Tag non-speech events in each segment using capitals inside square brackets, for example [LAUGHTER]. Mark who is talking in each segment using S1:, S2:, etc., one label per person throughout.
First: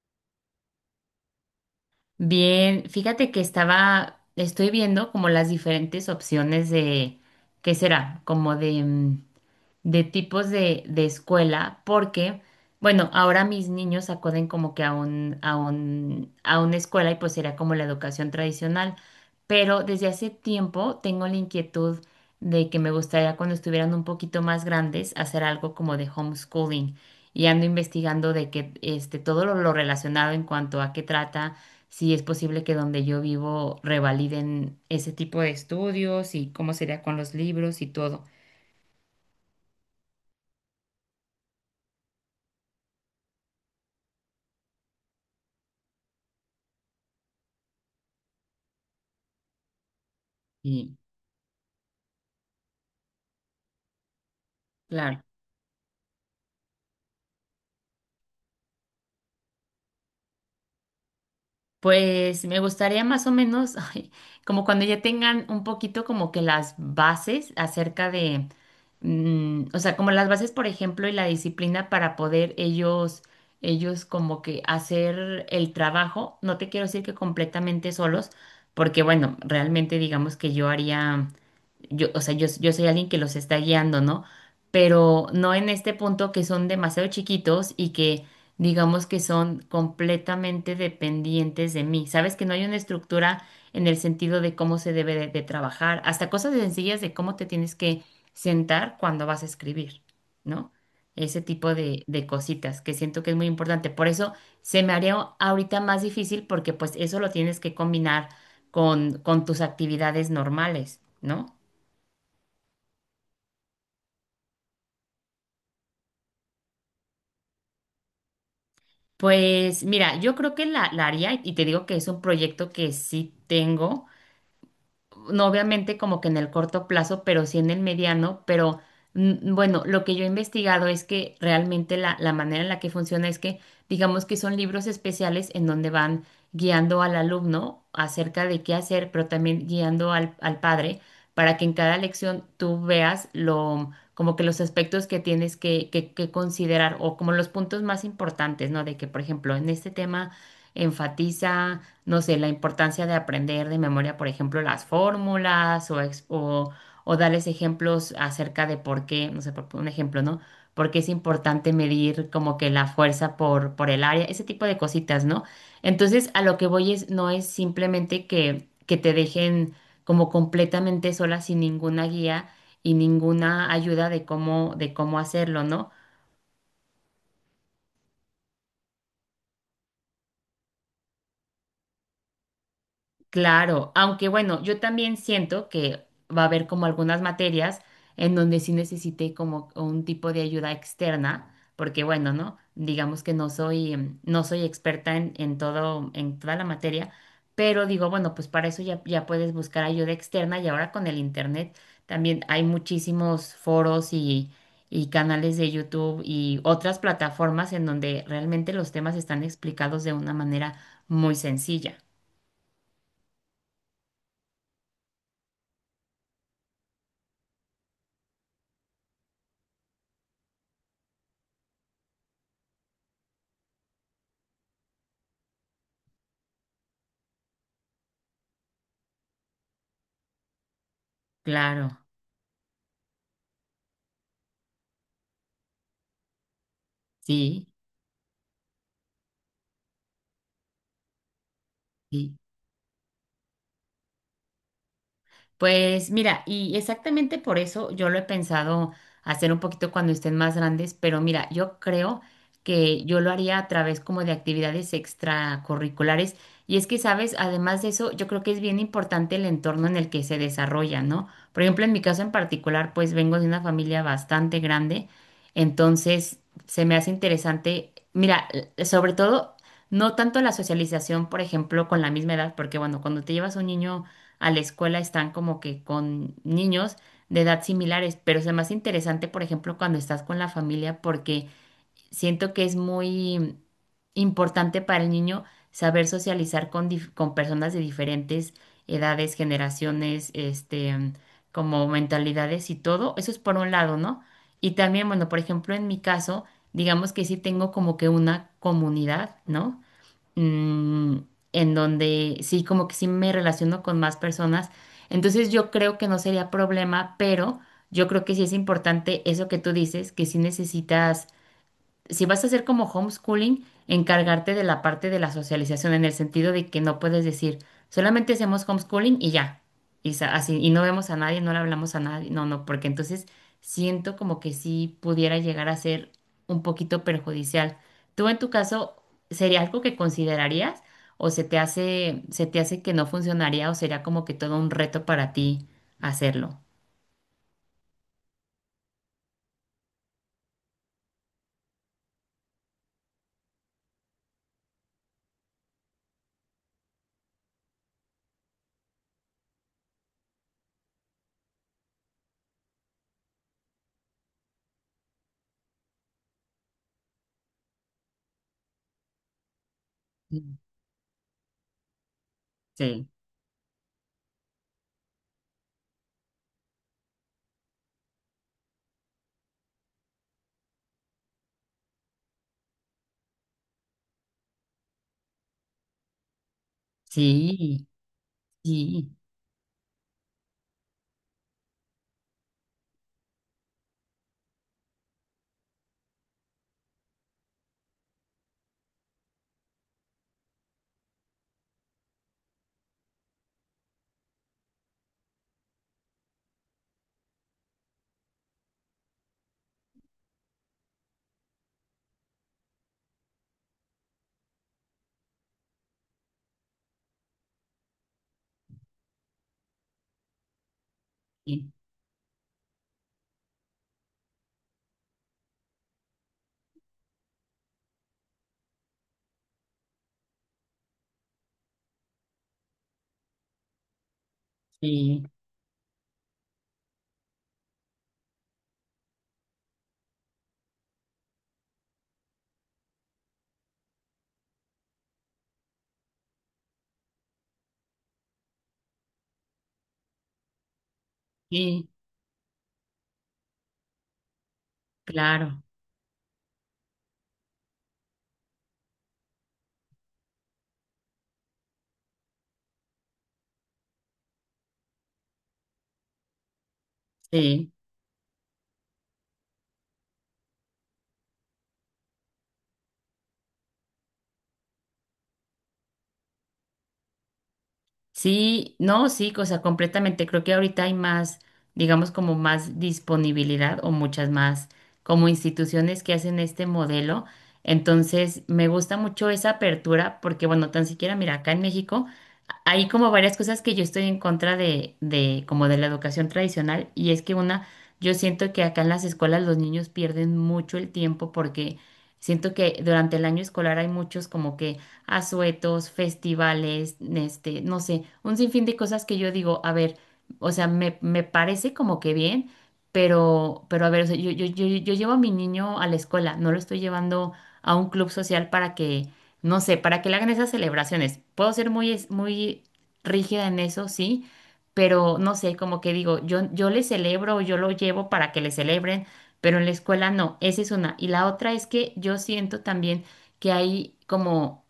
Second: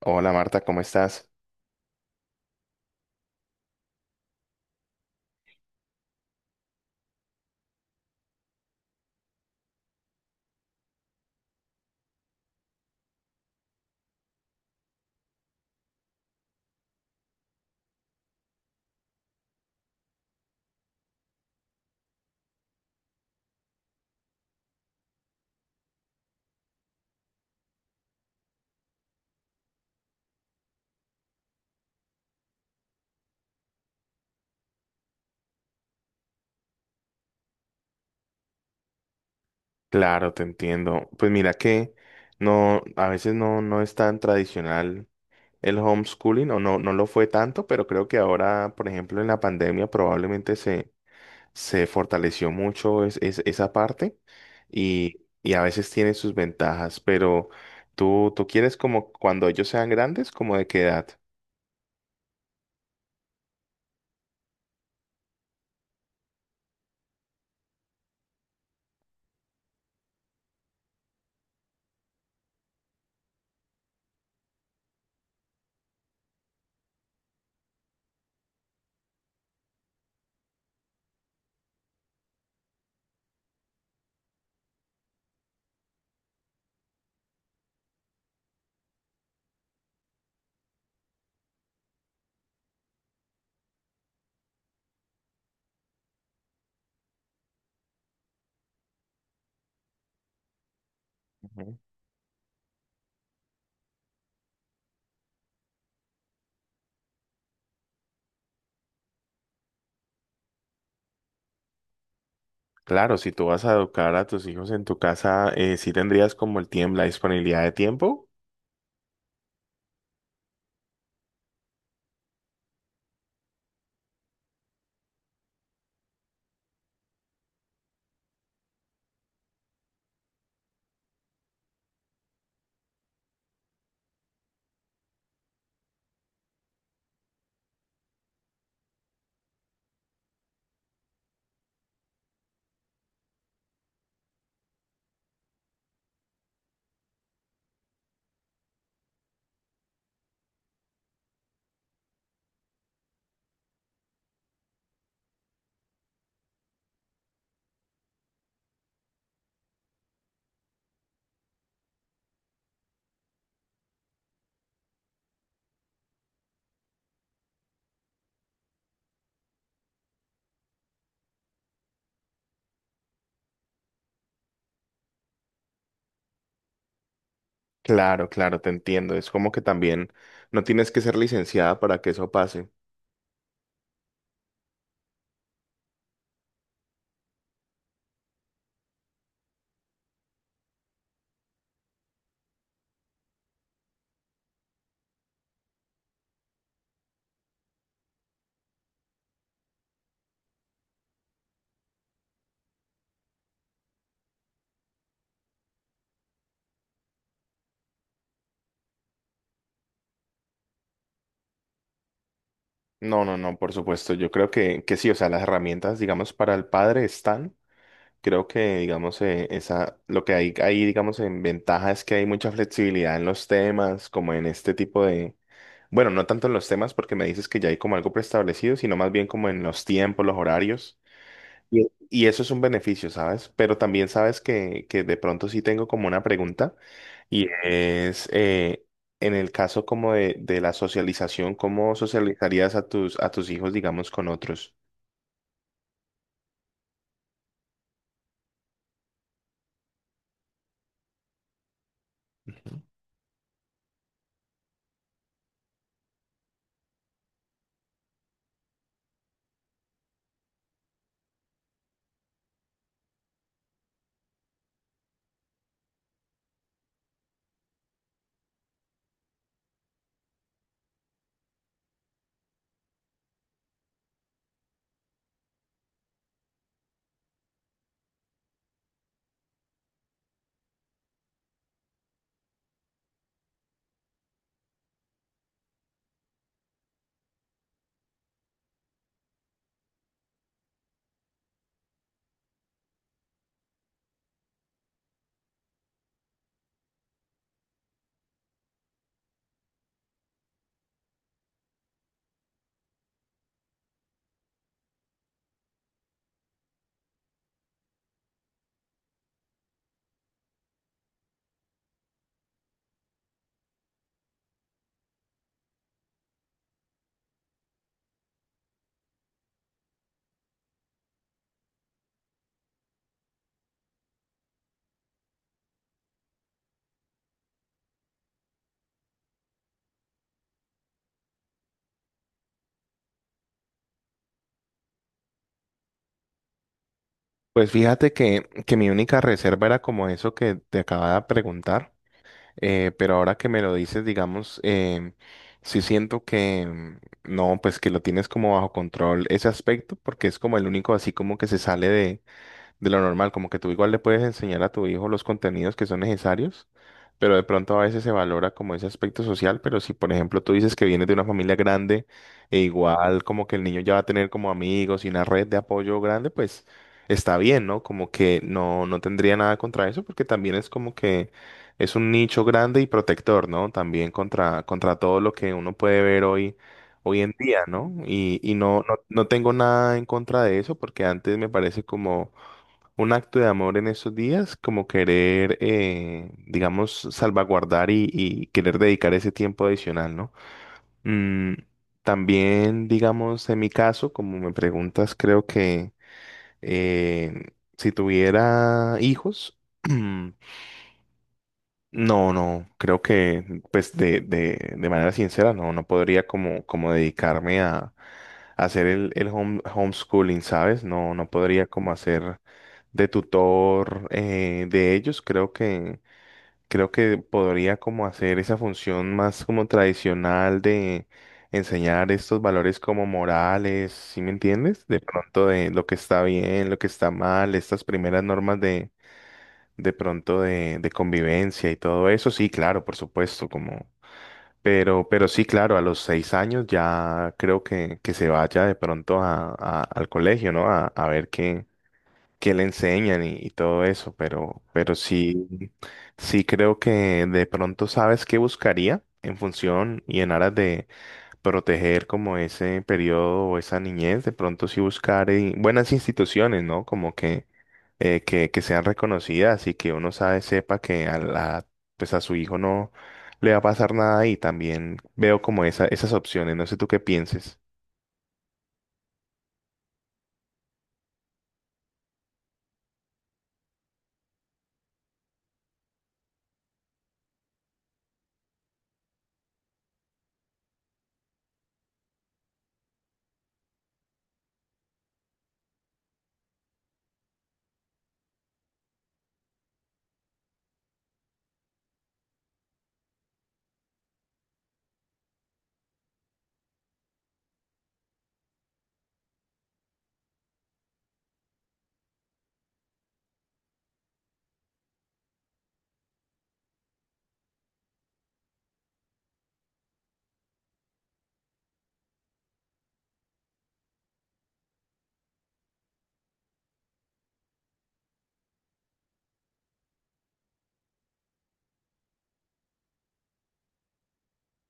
S1: Hola Marta, ¿cómo estás?
S2: Bien, fíjate que estoy viendo como las diferentes opciones de, ¿qué será? Como de tipos de escuela, porque, bueno, ahora mis niños acuden como que a una escuela y pues será como la educación tradicional, pero desde hace tiempo tengo la inquietud de que me gustaría cuando estuvieran un poquito más grandes hacer algo como de homeschooling y ando investigando de que todo lo relacionado en cuanto a qué trata. Si es posible que donde yo vivo revaliden ese tipo de estudios y cómo sería con los libros y todo.
S1: Claro, te entiendo. Pues mira que no, a veces no, no es tan tradicional el homeschooling, o no, no lo fue tanto, pero creo que ahora, por ejemplo, en la pandemia probablemente
S2: Y
S1: se, se fortaleció mucho esa parte
S2: claro.
S1: y a veces tiene sus ventajas, pero tú quieres como cuando ellos sean grandes, ¿como de qué edad?
S2: Pues me gustaría más o menos, [LAUGHS] ay, como cuando ya tengan un poquito como que las bases acerca de, o sea, como las bases, por ejemplo, y la disciplina para poder ellos como que hacer el trabajo. No te quiero decir que completamente solos, porque bueno, realmente digamos que yo, o sea, yo soy alguien que los está guiando, ¿no? Pero no en este punto que son demasiado chiquitos y que digamos que son completamente dependientes de mí. Sabes que no hay una estructura en el sentido de cómo se debe de trabajar, hasta cosas sencillas de cómo te tienes que sentar cuando vas a escribir, ¿no? Ese tipo
S1: Ujú.
S2: de cositas que siento que es muy importante. Por eso se me haría ahorita más difícil porque pues eso lo tienes que combinar con tus actividades normales, ¿no?
S1: Claro, si tú vas a educar a tus hijos en tu casa, sí tendrías como el tiempo, la disponibilidad de tiempo.
S2: Pues mira, yo creo que la haría y te digo que es un proyecto que sí tengo no obviamente como que en el corto plazo, pero sí en el mediano, pero bueno, lo que yo he investigado es que realmente la manera en la que funciona es que digamos que son libros especiales en donde van guiando al alumno acerca de qué hacer, pero también guiando al padre para que en cada lección tú veas lo, como que los aspectos que tienes que, que considerar o como los puntos más importantes, ¿no? De que, por ejemplo, en este tema enfatiza no sé, la importancia de aprender de memoria, por ejemplo, las fórmulas o darles ejemplos acerca de por qué, no sé, por un ejemplo, ¿no? Por qué es importante medir como que la fuerza por el área, ese tipo de cositas, ¿no? Entonces, a lo que voy es, no es simplemente que te dejen como completamente sola sin ninguna guía y ninguna ayuda de cómo hacerlo, ¿no?
S1: Claro, claro, te entiendo. Es como que también no tienes que ser licenciada para que eso pase.
S2: Claro, aunque bueno, yo también siento que va a haber como algunas materias en donde sí necesité como un tipo de ayuda externa, porque bueno, ¿no? Digamos que no soy experta en todo, en toda la materia, pero digo, bueno, pues para eso ya puedes buscar ayuda externa y ahora con el internet también hay muchísimos foros y canales de YouTube y otras plataformas en donde realmente los temas están explicados de una manera muy sencilla.
S1: No, no, no, por supuesto. Yo creo que sí, o sea, las herramientas, digamos, para el padre están. Creo que, digamos, esa, lo que hay ahí, digamos, en ventaja es que hay mucha flexibilidad en los temas, como en este tipo de, bueno, no tanto en los temas porque me dices que ya hay como algo preestablecido, sino más bien como en los tiempos, los horarios. Y
S2: Claro.
S1: y eso es un beneficio, ¿sabes? Pero también sabes que de pronto sí tengo como una pregunta y
S2: Sí,
S1: es en el caso como de la socialización, ¿cómo
S2: sí.
S1: socializarías a tus hijos, digamos, con otros?
S2: Pues mira, y exactamente por eso yo lo he pensado hacer un poquito cuando estén más grandes, pero mira, yo creo que yo lo haría a través como de actividades extracurriculares. Y es que, sabes, además de eso, yo creo que es bien importante el entorno en el que se desarrolla, ¿no? Por ejemplo, en mi caso en particular, pues vengo de una familia bastante grande, entonces se me hace interesante, mira, sobre todo, no tanto la socialización, por ejemplo, con la misma edad, porque bueno, cuando te llevas a un niño a la escuela están como que con niños de edad similares, pero es más interesante, por ejemplo, cuando estás con la familia, porque siento que es muy importante para el niño saber socializar con personas de diferentes edades, generaciones, como mentalidades y todo. Eso es por un lado, ¿no? Y también, bueno, por ejemplo, en mi caso, digamos que sí tengo como que una comunidad, ¿no? mm, en donde sí, como que sí me relaciono con más personas. Entonces yo creo que no sería problema, pero yo creo que sí es importante eso que tú dices, que sí necesitas si vas a hacer como homeschooling, encargarte de la parte de la socialización, en el sentido de que no puedes decir, solamente hacemos homeschooling y ya. Y así, y no vemos a nadie, no le hablamos a nadie. No, no, porque entonces siento como que sí pudiera llegar a ser un poquito perjudicial. ¿Tú en tu caso sería algo que considerarías o se te hace, que no funcionaría o sería como que todo un reto para ti hacerlo?
S1: Pues fíjate que mi única reserva era como eso que te acababa de preguntar, pero ahora que me lo dices, digamos, sí siento que no, pues que lo tienes como bajo control ese aspecto, porque es como el único así como que se sale de lo normal, como que tú igual le puedes enseñar a tu hijo los contenidos que son necesarios, pero de pronto a veces se valora como ese aspecto social, pero si por ejemplo tú
S2: Mm.
S1: dices que vienes de una familia grande e
S2: Sí,
S1: igual como que el niño ya va a tener como amigos y una red de apoyo grande, pues está bien, ¿no? Como que no, no tendría nada contra eso, porque también es como que es un nicho grande y protector, ¿no? También contra, contra todo lo que uno puede ver hoy en día,
S2: sí,
S1: ¿no? Y no, no,
S2: sí,
S1: no tengo nada en contra de eso porque antes me parece como un acto de amor en esos días, como querer, digamos, salvaguardar y querer dedicar ese tiempo adicional, ¿no? Mm, también, digamos, en mi caso, como me preguntas, creo que si tuviera hijos, [CLEARS THROAT] no, no, creo que, pues, de manera sincera, no, no podría como, como dedicarme a hacer el homeschooling, ¿sabes? No, no podría
S2: sí,
S1: como hacer de tutor de ellos, creo que podría como hacer esa función más como tradicional de enseñar estos valores como morales, ¿sí me entiendes? De
S2: sí.
S1: pronto de lo que está bien, lo que está mal, estas primeras normas de pronto de convivencia y todo eso, sí, claro, por supuesto, como. Pero sí, claro, a los 6 años ya creo que se vaya de pronto a, al colegio, ¿no? A ver qué,
S2: Sí.
S1: que le enseñan y todo eso, pero
S2: Claro,
S1: sí, sí creo que de pronto sabes qué buscaría en función y en aras de proteger como ese periodo o esa niñez, de pronto sí buscar buenas instituciones, ¿no? Como
S2: sí,
S1: que sean reconocidas y que uno sabe, sepa que a la, pues a su hijo no le va a pasar nada y también veo como esa, esas opciones, no sé tú qué pienses.
S2: sí, no, sí, o sea, completamente. Creo que ahorita hay más, digamos, como más disponibilidad o muchas más como instituciones que hacen este modelo. Entonces, me gusta mucho esa apertura porque, bueno, tan siquiera, mira, acá en México hay como varias cosas que yo estoy en contra de, como de la educación tradicional y es que una, yo siento que acá en las escuelas los niños pierden mucho el tiempo porque siento que durante el año escolar hay muchos como que asuetos, festivales, no sé, un sinfín de cosas que yo digo, a ver, o sea, me parece como que bien, pero a ver, o sea, yo llevo a mi niño a la escuela, no lo estoy llevando a un club social para que, no sé, para que le hagan esas celebraciones. Puedo ser muy rígida en eso, sí, pero no sé, como que digo, yo le celebro, yo lo llevo para que le celebren, pero en la escuela no, esa es una. Y la otra es que yo siento también que hay como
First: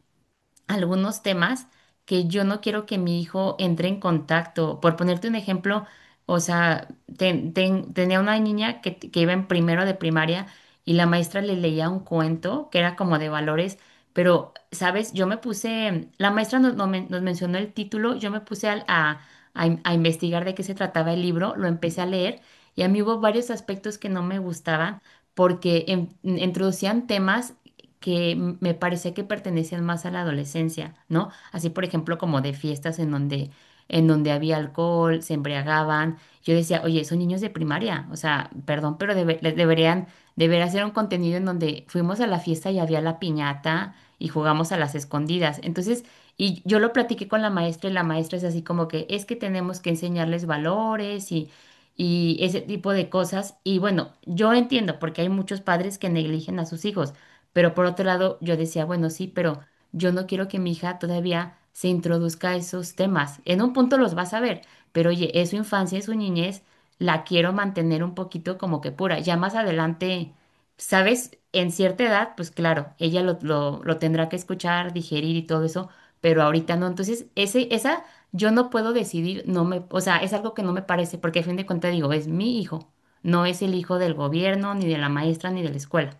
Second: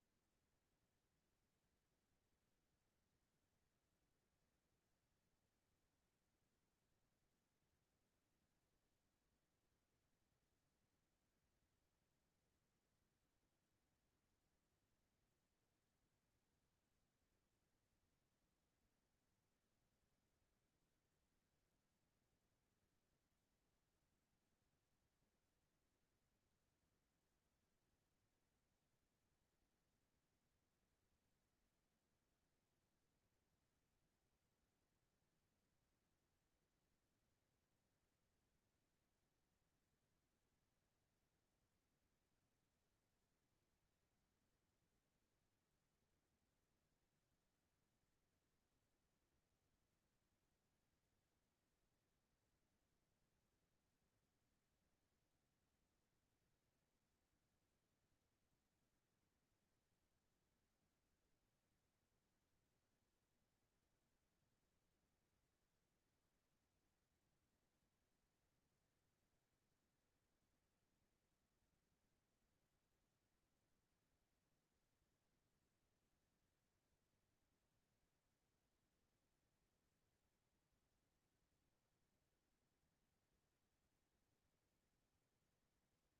S2: algunos temas que yo no quiero que mi hijo entre en contacto. Por ponerte un ejemplo, o sea, tenía una niña que iba en primero de primaria y la maestra le leía un cuento que era como de valores, pero, ¿sabes? Yo me puse, la maestra nos mencionó el título, yo me puse a investigar de qué se trataba el libro, lo empecé a leer y a mí hubo varios aspectos que no me gustaban porque introducían temas que me parece que pertenecían más a la adolescencia, ¿no? Así, por ejemplo, como de fiestas en donde había alcohol, se embriagaban. Yo decía, oye, son niños de primaria, o sea, perdón, pero les deberían, debería hacer un contenido en donde fuimos a la fiesta y había la piñata y jugamos a las escondidas. Entonces, y yo lo platiqué con la maestra y la maestra es así como que es que tenemos que enseñarles valores y ese tipo de cosas. Y bueno, yo entiendo porque hay muchos padres que negligen a sus hijos, pero por otro lado, yo decía, bueno, sí, pero yo no quiero que mi hija todavía se introduzca a esos temas. En un punto los vas a ver, pero oye, es su infancia, es su niñez, la quiero mantener un poquito como que pura. Ya más adelante, ¿sabes? En cierta edad, pues claro, ella lo tendrá que escuchar, digerir y todo eso, pero ahorita no. Entonces, yo no puedo decidir, no me, o sea, es algo que no me parece, porque a fin de cuentas digo, es mi hijo, no es el hijo del gobierno, ni de la maestra, ni de la escuela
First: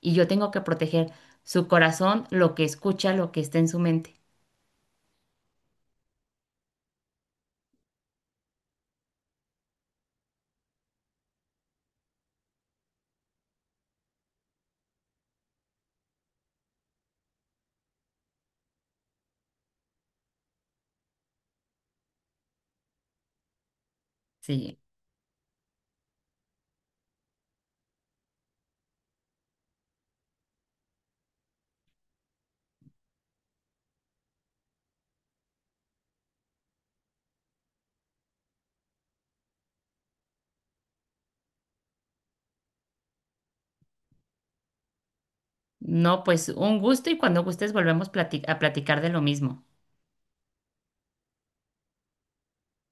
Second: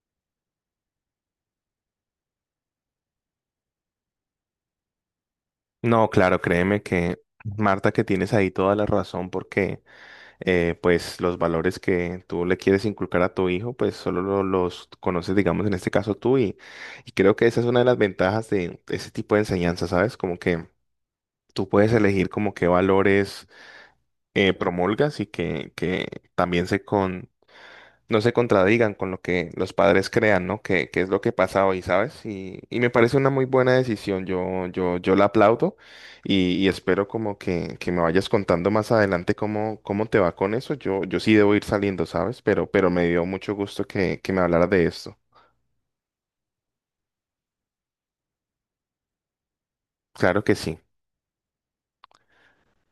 S2: y yo tengo que proteger su corazón, lo que escucha, lo que está en su mente.
S1: No, claro, créeme que Marta, que tienes ahí toda la razón porque pues los valores que tú le quieres inculcar a tu hijo, pues solo los conoces, digamos, en este caso tú y creo que esa es una de las ventajas de ese tipo de enseñanza, ¿sabes? Como que tú puedes elegir como qué valores
S2: Sí.
S1: promulgas y que también se, no se contradigan con lo que los padres crean, ¿no? Que es lo que pasa hoy, ¿sabes? Y me parece una muy buena decisión, yo la aplaudo y espero como que me vayas contando más adelante cómo, cómo te va con eso. Yo sí debo ir saliendo, ¿sabes? Pero me dio mucho gusto que me hablaras de esto.
S2: No, pues un gusto y cuando gustes volvemos a platicar de lo mismo.
S1: Claro que sí.